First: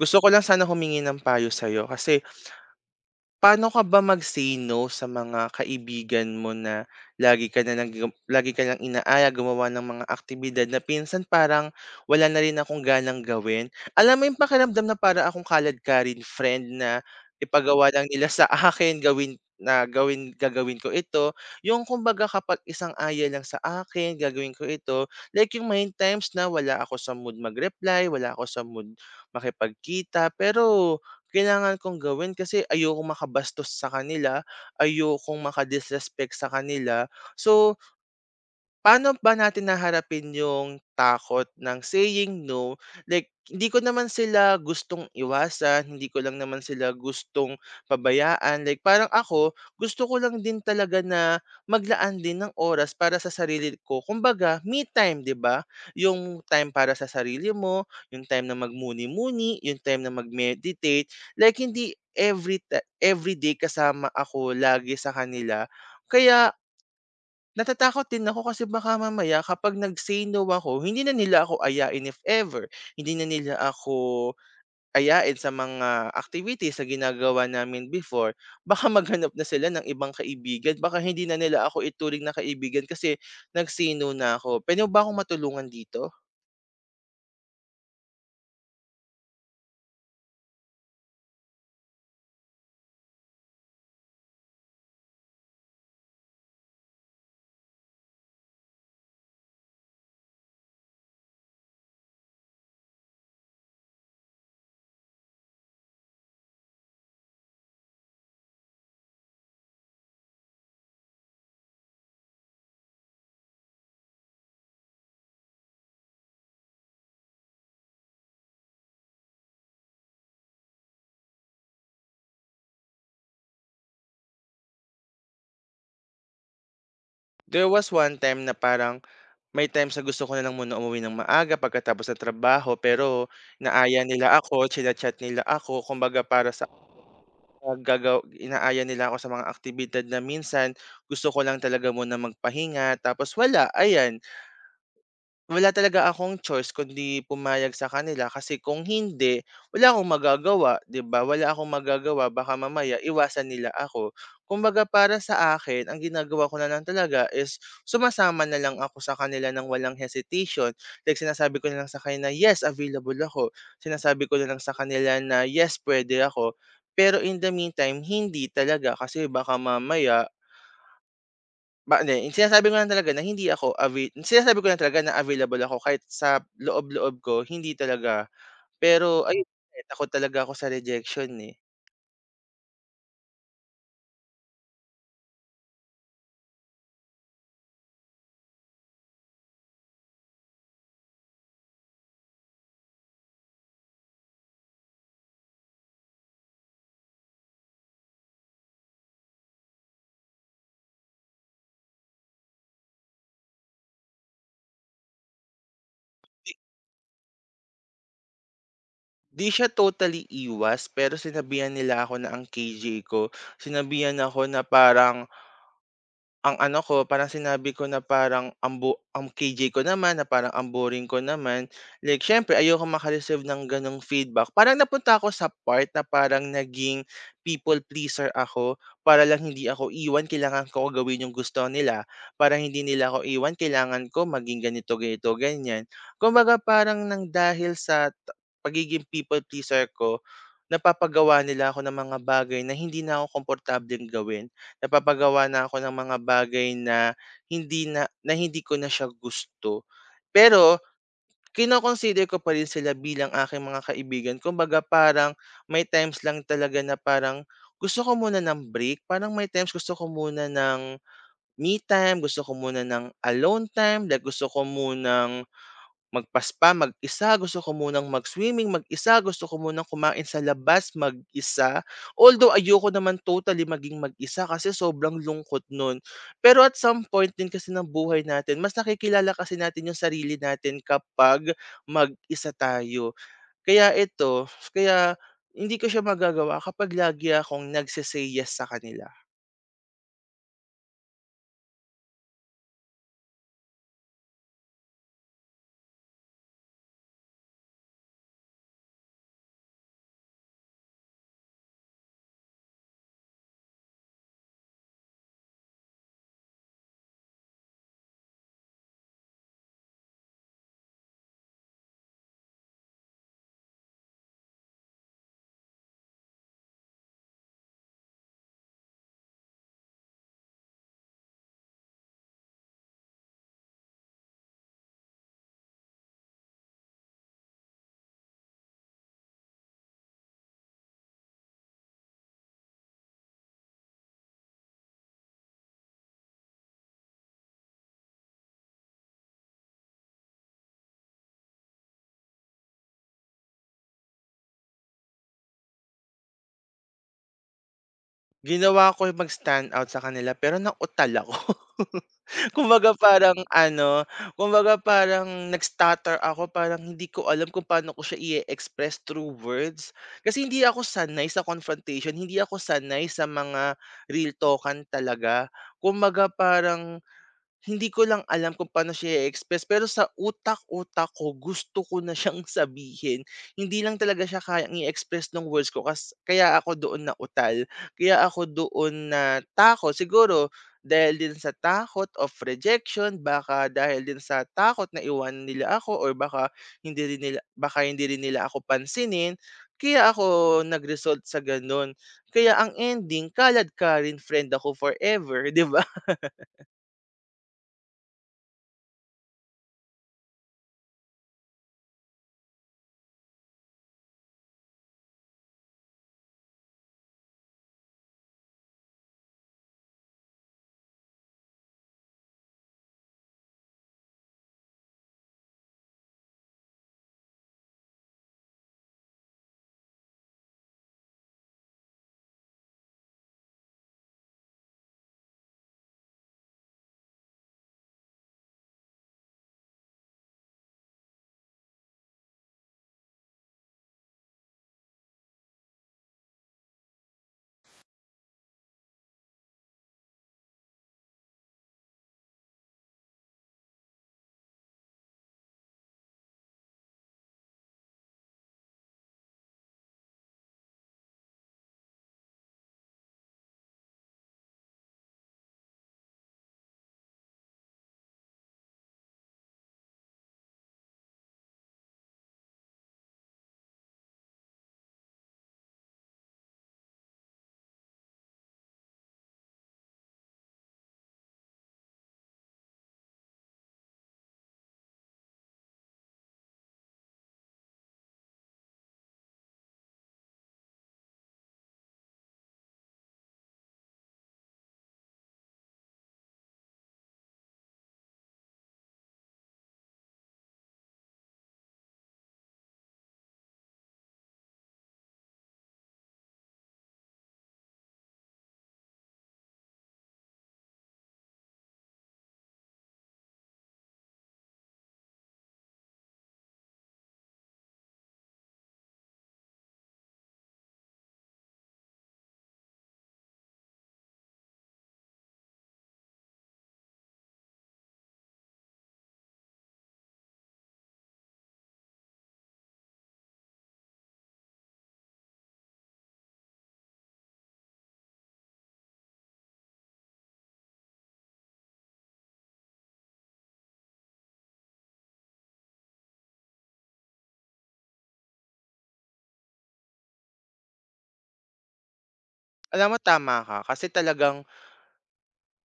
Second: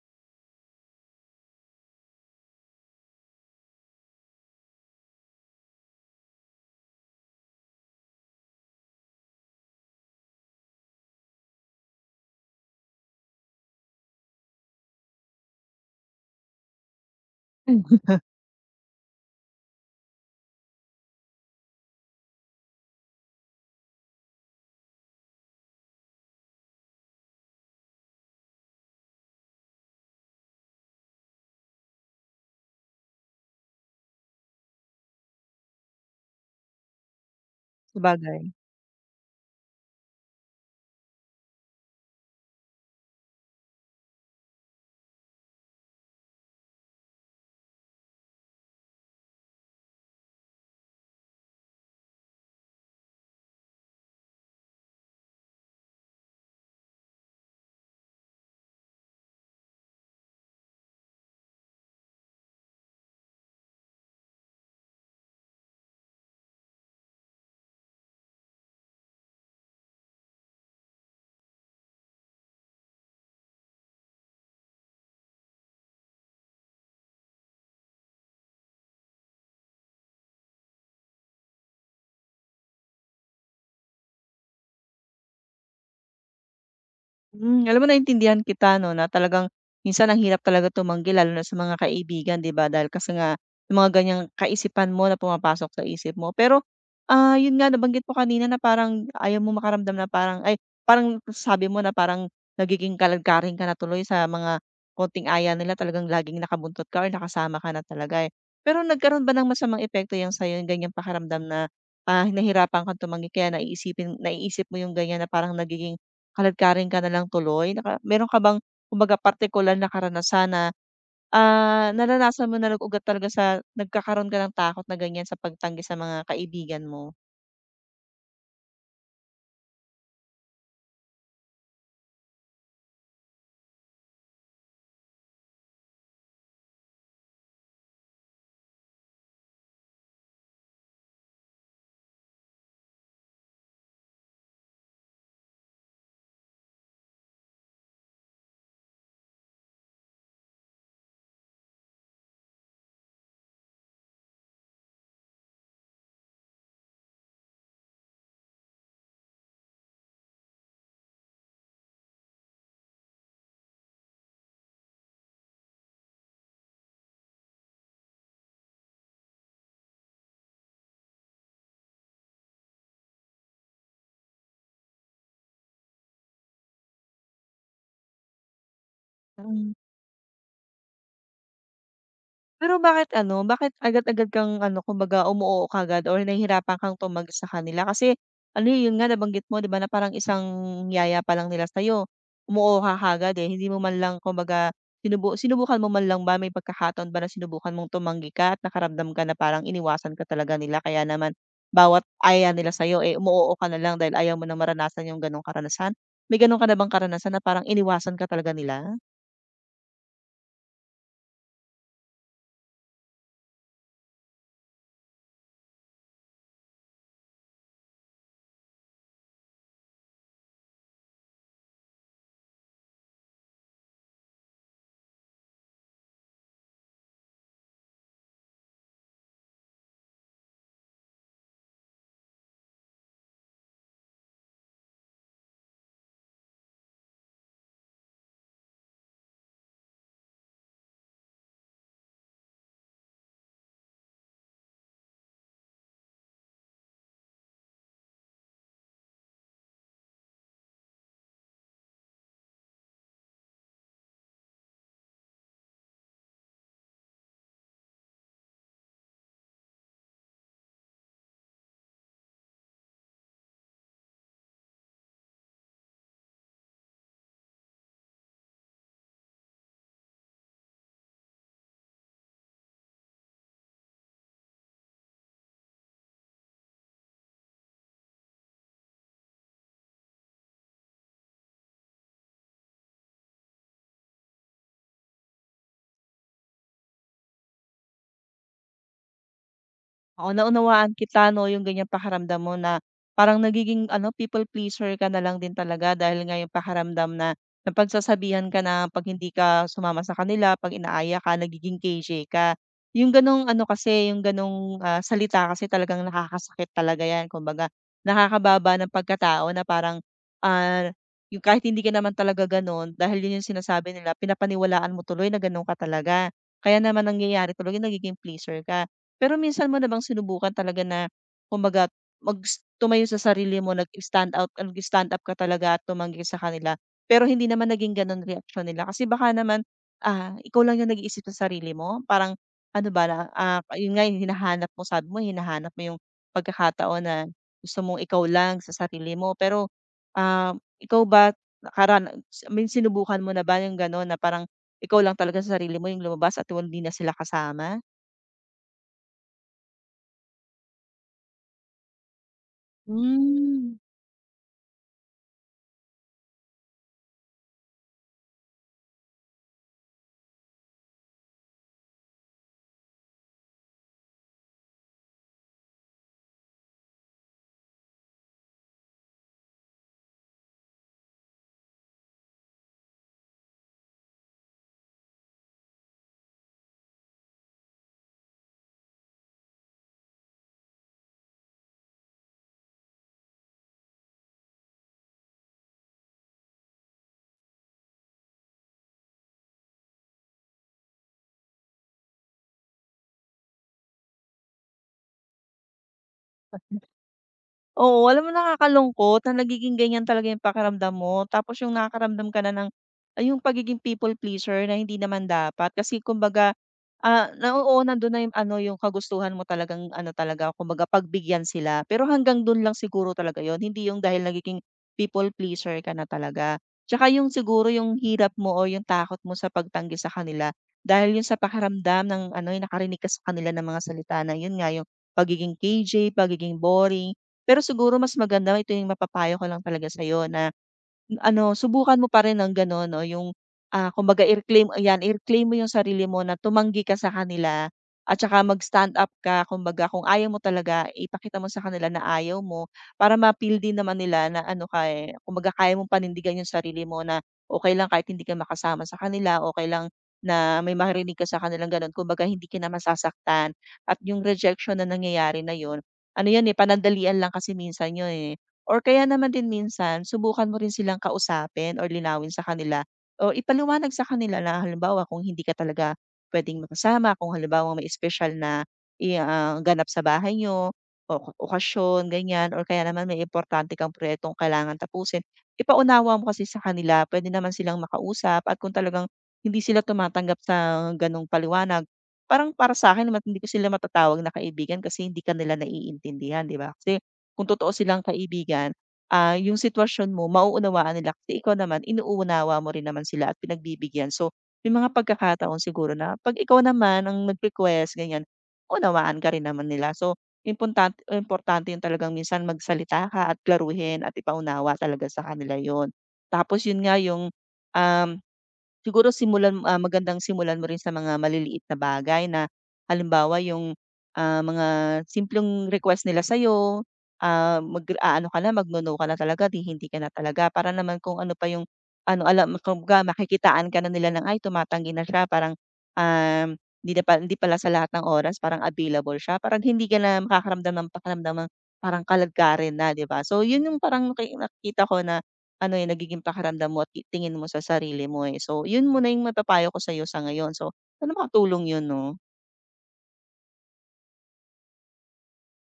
Gusto ko lang sana humingi ng payo sa'yo kasi paano ka ba mag-say no sa mga kaibigan mo na lagi ka lang inaaya gumawa ng mga aktibidad na minsan parang wala na rin akong ganang gawin? Alam mo yung pakiramdam na para akong kalad-karin friend na ipagawa lang Hmm, nila sa akin, gawin na gawin gagawin ko ito. Yung kumbaga kapag isang-aya lang sa akin, gagawin ko ito. Like yung may times na wala ako sa mood mag-reply, wala ako sa mood makipagkita, pero kailangan kong gawin kasi ayokong makabastos sa kanila, ayokong maka-disrespect sa kanila. So, sabagay. Paano ba natin naharapin yung takot ng saying no? Like, hindi ko naman sila gustong iwasan, hindi ko lang naman sila gustong pabayaan. Like, parang ako, gusto ko lang din talaga na maglaan din ng oras para sa sarili ko. Kumbaga, me time, 'di ba? Yung time para sa sarili mo, yung time na magmuni-muni, yung time na mag-meditate. Like, hindi every day kasama ako lagi sa kanila. Kaya natatakot din ako kasi baka mamaya kapag nag-say no ako, hindi na nila ako ayain if ever. Hindi na nila ako ayain sa mga activities na ginagawa namin before. Baka maghanap na sila ng ibang kaibigan. Baka hindi na nila ako ituring na kaibigan kasi nag-say no na ako. Pwede mo ba akong matulungan dito? Alam mo, naintindihan kita 'no, na talagang minsan ang hirap talaga tumanggi lalo na sa mga kaibigan, 'di ba? Dahil kasi nga yung mga ganiyang kaisipan mo na pumapasok sa isip mo. Pero, yun nga nabanggit mo kanina na parang ayaw mo makaramdam na parang ay, parang sabi mo na parang nagiging kalagkaring ka na tuloy sa mga konting aya nila, talagang laging nakabuntot ka or nakasama ka na talaga, eh. Pero nagkaroon ba ng masamang epekto 'yan sa'yo, yung ganiyang pakiramdam na, nahirapan kang tumanggi kaya naiisip mo yung ganiyan na parang nagiging kaladkarin ka na lang tuloy? Naka meron ka bang kumbaga partikular na karanasan na, naranasan mo na nag-ugat talaga sa nagkakaroon ka ng takot na ganyan sa pagtanggi sa mga kaibigan mo? There was one time na parang may time sa gusto ko na lang muna umuwi ng maaga pagkatapos ng trabaho pero naaya nila ako, chinachat nila ako, kumbaga para sa Ah, gagaw inaaya nila ako sa mga aktibidad na minsan gusto ko lang talaga muna magpahinga tapos wala, ayan. Wala talaga akong choice kundi pumayag sa kanila kasi kung hindi, wala akong magagawa, 'di ba? Wala akong magagawa baka mamaya iwasan nila ako. Kumbaga para sa akin, ang ginagawa ko na lang talaga is sumasama na lang ako sa kanila ng walang hesitation. Like sinasabi ko na lang sa kanila, "Yes, available ako." Sinasabi ko na lang sa kanila na, "Yes, pwede ako." Pero in the meantime, hindi talaga kasi baka mamaya sinasabi ko lang talaga na hindi ako avai sinasabi ko lang talaga na available ako kahit sa loob-loob ko hindi talaga. Pero ayun nga, eh, takot talaga ako sa rejection, eh. Pero bakit ano, bakit agad-agad kang ano, kumbaga umu-oo kaagad or nahihirapan kang tumagos sa kanila? Kasi ano, eh, yun nga nabanggit mo 'di ba, na parang isang yaya pa lang nila sa'yo, umu-oo ka kaagad, eh. Hindi mo man lang kumbaga sinubukan mo man lang ba, may pagkakataon ba na sinubukan mong tumanggi ka at nakaramdam ka na parang iniwasan ka talaga nila kaya naman bawat aya nila sa'yo, eh, umu-oo ka na lang dahil ayaw mo na maranasan yung gano'ng karanasan? May gano'n ka na bang karanasan na parang iniwasan ka talaga nila? 'Di siya totally iwas pero sinabihan nila ako na ang KJ ko, sinabihan ako na parang Ang ano ko, parang sinabi ko na parang ang bo ang KJ ko naman na parang ang boring ko naman. Like siyempre ayokong maka-receive ng gano'ng feedback. Parang napunta ako sa part na parang naging people pleaser ako para lang hindi ako iwan, kailangan ko gawin yung gusto nila. Para hindi nila ako iwan, kailangan ko maging ganito, ganito, ganyan. Kumbaga parang nang dahil sa pagiging people pleaser ko, napapagawa nila ako ng mga bagay na hindi na ako komportableng gawin. Napapagawa na ako ng mga bagay na hindi ko na siya gusto. Pero kino ko pa rin sila bilang aking mga kaibigan. Kumbaga parang may times lang talaga na parang gusto ko muna ng break. Parang may times gusto ko muna ng me time, gusto ko muna ng alone time, like gusto ko munang spa mag-isa, gusto ko munang mag-swimming mag-isa, gusto ko munang kumain sa labas mag-isa. Although ayoko naman totally maging mag-isa kasi sobrang lungkot nun. Pero at some point din kasi ng buhay natin mas nakikilala kasi natin yung sarili natin kapag mag-isa tayo. Kaya ito, kaya hindi ko siya magagawa kapag lagi akong yes sa kanila. Oo, naunawaan kita 'no, yung ganyang pakiramdam mo na parang nagiging ano, people pleaser ka na lang din talaga dahil nga yung pakiramdam na napagsasabihan ka na 'pag hindi ka sumama sa kanila, 'pag inaaya ka, nagiging KJ ka. Yung gano'ng ano kasi, yung gano'ng, salita kasi talagang nakakasakit talaga 'yan. Kumbaga, nakakababa ng pagkatao na parang, ah, yung kahit hindi ka naman talaga gano'n, dahil yun yung sinasabi nila, pinapaniwalaan mo tuloy na gano'n ka talaga. Kaya naman nangyayari tuloy yung nagiging pleaser ka. Pero minsan mo na bang sinubukan talaga na kumbaga tumayo sa sarili mo, nag-stand up ka talaga at tumanggi sa kanila, pero hindi naman naging gano'n reaction nila? Kasi baka naman, ikaw lang yung nag-iisip sa sarili mo, parang ano ba na, yun nga yung hinahanap mo, sabi mo hinahanap mo yung pagkakataon na gusto mong ikaw lang sa sarili mo. Pero, ah, ikaw ba karan I mean, sinubukan mo na ba yung gano'n na parang ikaw lang talaga sa sarili mo yung lumabas at hindi na sila kasama? Ginawa ko yung mag-stand out sa kanila pero nautal ako. Kumbaga parang Hmm. ano, kumbaga parang nag-stutter ako, parang hindi ko alam kung paano ko siya i-express through words. Kasi hindi ako sanay sa confrontation, hindi ako sanay sa mga real talk-an talaga. Kumbaga parang hindi ko lang alam kung paano siya i-express pero sa utak-utak ko gusto ko na siyang sabihin. Hindi lang talaga siya kayang i-express ng words ko kaya ako doon na utal kaya ako doon na natakot. Siguro dahil din sa takot of rejection, baka dahil din sa takot na iwanan nila ako or baka hindi rin nila ako pansinin, kaya ako nag-result sa gano'n. Kaya ang ending, kalad ka rin friend ako forever, 'di ba? Oo, alam mo, nakakalungkot na nagiging ganyan talaga yung pakiramdam mo, tapos yung nakakaramdam ka na ng ay yung pagiging people pleaser na hindi naman dapat kasi kumbaga, na oo, nandun na yung ano, yung kagustuhan mo talagang ano talaga, kumbaga pagbigyan sila. Pero hanggang dun lang siguro talaga yon, hindi yung dahil nagiging people pleaser ka na talaga. Tsaka yung siguro yung hirap mo o yung takot mo sa pagtanggi sa kanila dahil yun sa pakiramdam ng ano, yung nakarinig ka sa kanila ng mga salita na yun nga, yung pagiging KJ, pagiging boring. Pero siguro mas maganda ito yung mapapayo ko lang talaga sa'yo na, ano, subukan mo pa rin ng gano'n 'no, yung, kumbaga i-reclaim, ayan, i-reclaim mo yung sarili mo na tumanggi ka sa kanila at saka mag-stand up ka. Kumbaga kung ayaw mo talaga, ipakita mo sa kanila na ayaw mo para ma-feel din naman nila na ano ka, eh, kumbaga kaya mong panindigan yung sarili mo na okay lang kahit hindi ka makasama sa kanila, okay lang na may maririnig ka sa kanilang gano'n. Kumbaga hindi ka na masasaktan at yung rejection na nangyayari na yun, ano yun, eh, panandalian lang kasi minsan yun, eh. Or kaya naman din minsan subukan mo rin silang kausapin or linawin sa kanila o ipaliwanag sa kanila na halimbawa kung hindi ka talaga puwedeng makasama, kung halimbawa may special na ganap sa bahay niyo o okasyon ganyan or kaya naman may importante kang proyektong kailangan tapusin. Ipaunawa mo kasi sa kanila, puwede naman silang makausap at kung talagang hindi sila tumatanggap sa gano'ng paliwanag, parang para sa'kin naman hindi ko sila matatawag na kaibigan kasi hindi ka nila naiintindihan, 'di ba? Kasi kung totoo silang kaibigan, yung sitwasyon mo mauunawaan nila kasi ikaw naman inuunawa mo rin naman sila at pinagbibigyan. So, may mga pagkakataon siguro na 'pag ikaw naman ang nag-request ganyan, unawaan ka rin naman nila. So, importante importante yung talagang minsan magsalita ka at klaruhin at ipaunawa talaga sa kanila yon. Tapos yun nga yung, um siguro magandang simulan mo rin sa mga maliliit na bagay na halimbawa yung, mga simpleng request nila sa mag-aano ka na, magno-no ka na talaga, hindi ka na talaga, para naman kung ano pa yung ano, alam, kumbaga makikitaan ka na nila ng, "Ay, tumatanggi na siya," parang, um, hindi na pa hindi pala sa lahat ng oras parang available siya, parang hindi ka na makakaramdam ng pakiramdam ng parang kaladkarin na, 'di ba? So, yun yung parang nakikita ko na ano yung nagiging pakiramdam mo at tingin mo sa sarili mo, eh. So, yun muna yung mapapayo ko sa'yo sa ngayon. So, ano, makatulong yun 'no? Alam mo tama ka kasi talagang,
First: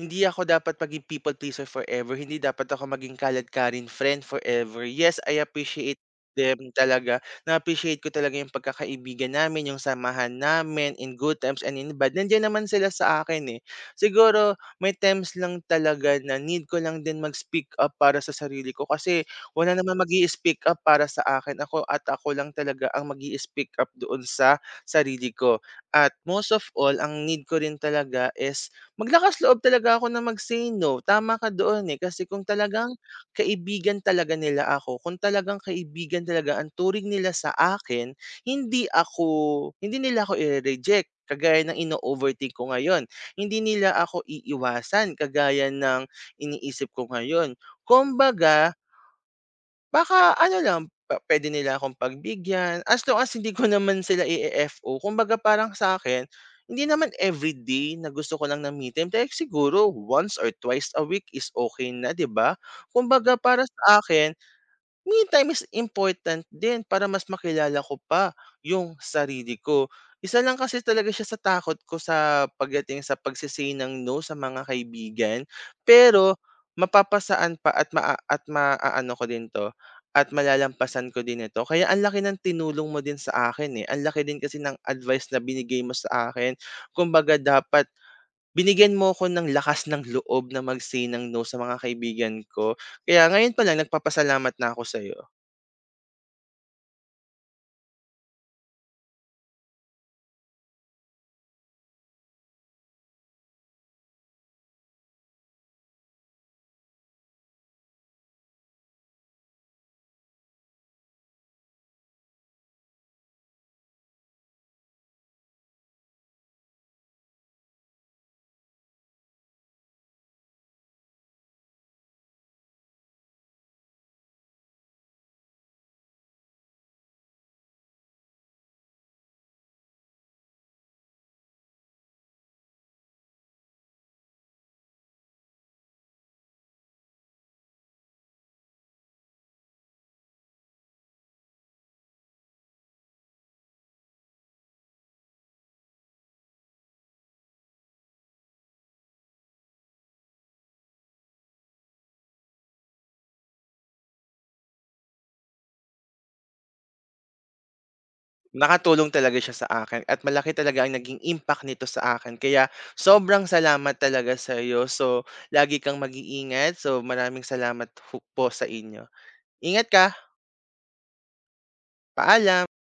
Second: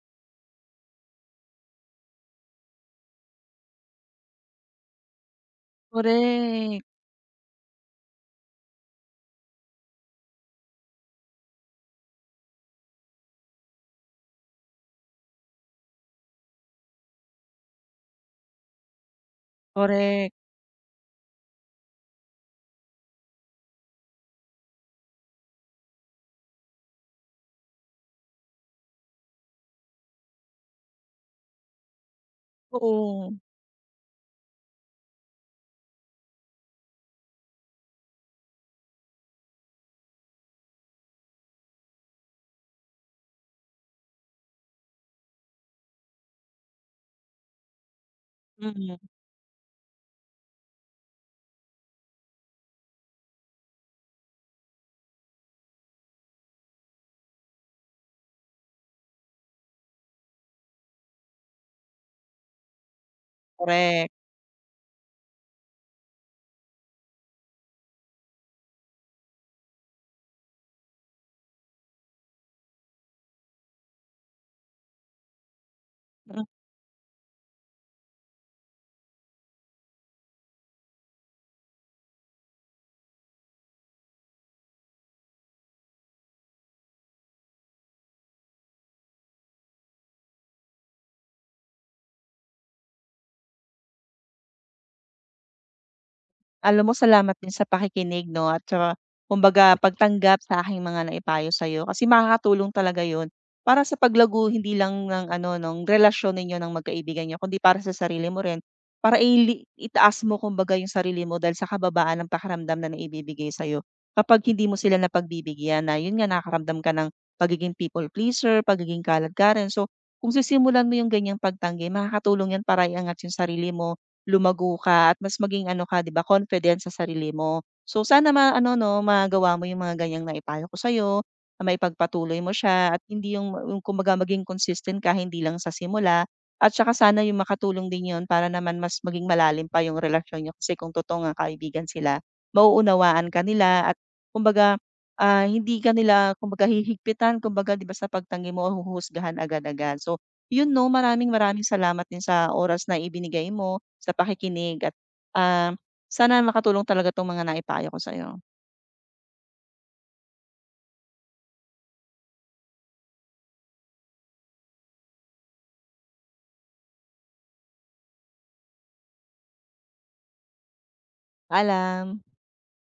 hindi ako dapat maging people pleaser forever, hindi dapat ako maging kaladkarin friend forever. Yes, I appreciate them Korek, talaga. Na-appreciate ko talaga yung pagkakaibigan namin, yung samahan namin in good times and in bad. Nandiyan naman sila sa akin eh. Siguro may times lang talaga na need ko lang din mag-speak up para sa sarili ko kasi wala naman mag korek. speak up para sa akin. Ako at ako lang talaga ang mag speak up doon sa sarili ko. At most of all, ang need ko rin talaga is maglakas loob talaga ako na mag-say no, tama ka doon, eh, kasi kung talagang Oo. kaibigan talaga nila ako, kung talagang kaibigan talaga ang turing nila sa akin, hindi nila ako ire-reject kagaya ng ino-overthink ko ngayon. Hindi nila ako iiwasan kagaya ng iniisip ko ngayon. Kumbaga Mm, baka ano lang, pa puwede nila akong pagbigyan, as long as hindi ko naman sila i-e-FO. Kumbaga parang sa akin hindi naman everyday na gusto ko lang ng me time, like siguro once or twice a week is okay na, 'di ba? Kumbaga para sa korek. akin me time is important din para mas makilala ko pa yung sarili ko. Isa lang kasi talaga siya sa takot ko sa pagdating sa pagse ng no sa mga kaibigan, pero mapapasaan pa at maa at maaano ko din 'to, at malalampasan ko din ito. Kaya ang laki ng tinulong mo din sa akin, eh, ang laki din kasi ng advice na binigay mo sa akin. Kumbaga dapat binigyan mo ko ng lakas ng loob na mag-say ng no sa mga kaibigan ko. Kaya ngayon pa lang nagpapasalamat na ako sa'yo. Alam mo, salamat din sa pakikinig 'no at saka kumbaga pagtanggap sa aking mga naipayo sa'yo kasi makakatulong talaga 'yun para sa paglago hindi lang ng ano ng relasyon ninyo ng magkaibigan niyo kundi para sa sarili mo rin. Para itaas mo kumbaga yung sarili mo dahil sa kababaan ng pakaramdam na naibibigay sa'yo kapag hindi mo sila napagbibigyan na yun nga nakaramdam ka ng pagiging people pleaser, pagiging kalad ka rin. So, kung sisimulan mo yung ganyang pagtanggi makakatulong 'yan para iangat yung sarili mo, lumago ka at mas maging ano ka 'di ba, confident sa sarili mo. So sana ma-ano 'no, magawa mo yung mga ganiyang naipayo ko sa'yo, na maipagpatuloy mo siya at hindi yung kumbaga maging consistent ka hindi lang sa simula, at saka sana yung makatulong din yun para naman mas maging malalim pa yung relasyon niyo kasi kung totoo ngang kaibigan sila, mauunawaan ka nila at kumbaga, hindi ka nila kumbaga hihigpitan kumbaga 'di ba sa pagtanggi mo huhusgahan agad-agad. So yun 'no, maraming maraming salamat din sa oras na ibinigay mo, sa pakikinig at, ah, sana makatulong talaga 'tong mga naipayo ko sa'yo. Nakatulong talaga siya sa akin at malaki talaga ang naging impact nito sa akin kaya sobrang salamat talaga sa iyo. So, lagi kang mag-iingat. So, maraming salamat ho po sa inyo. Ingat ka, Paalam. paalam.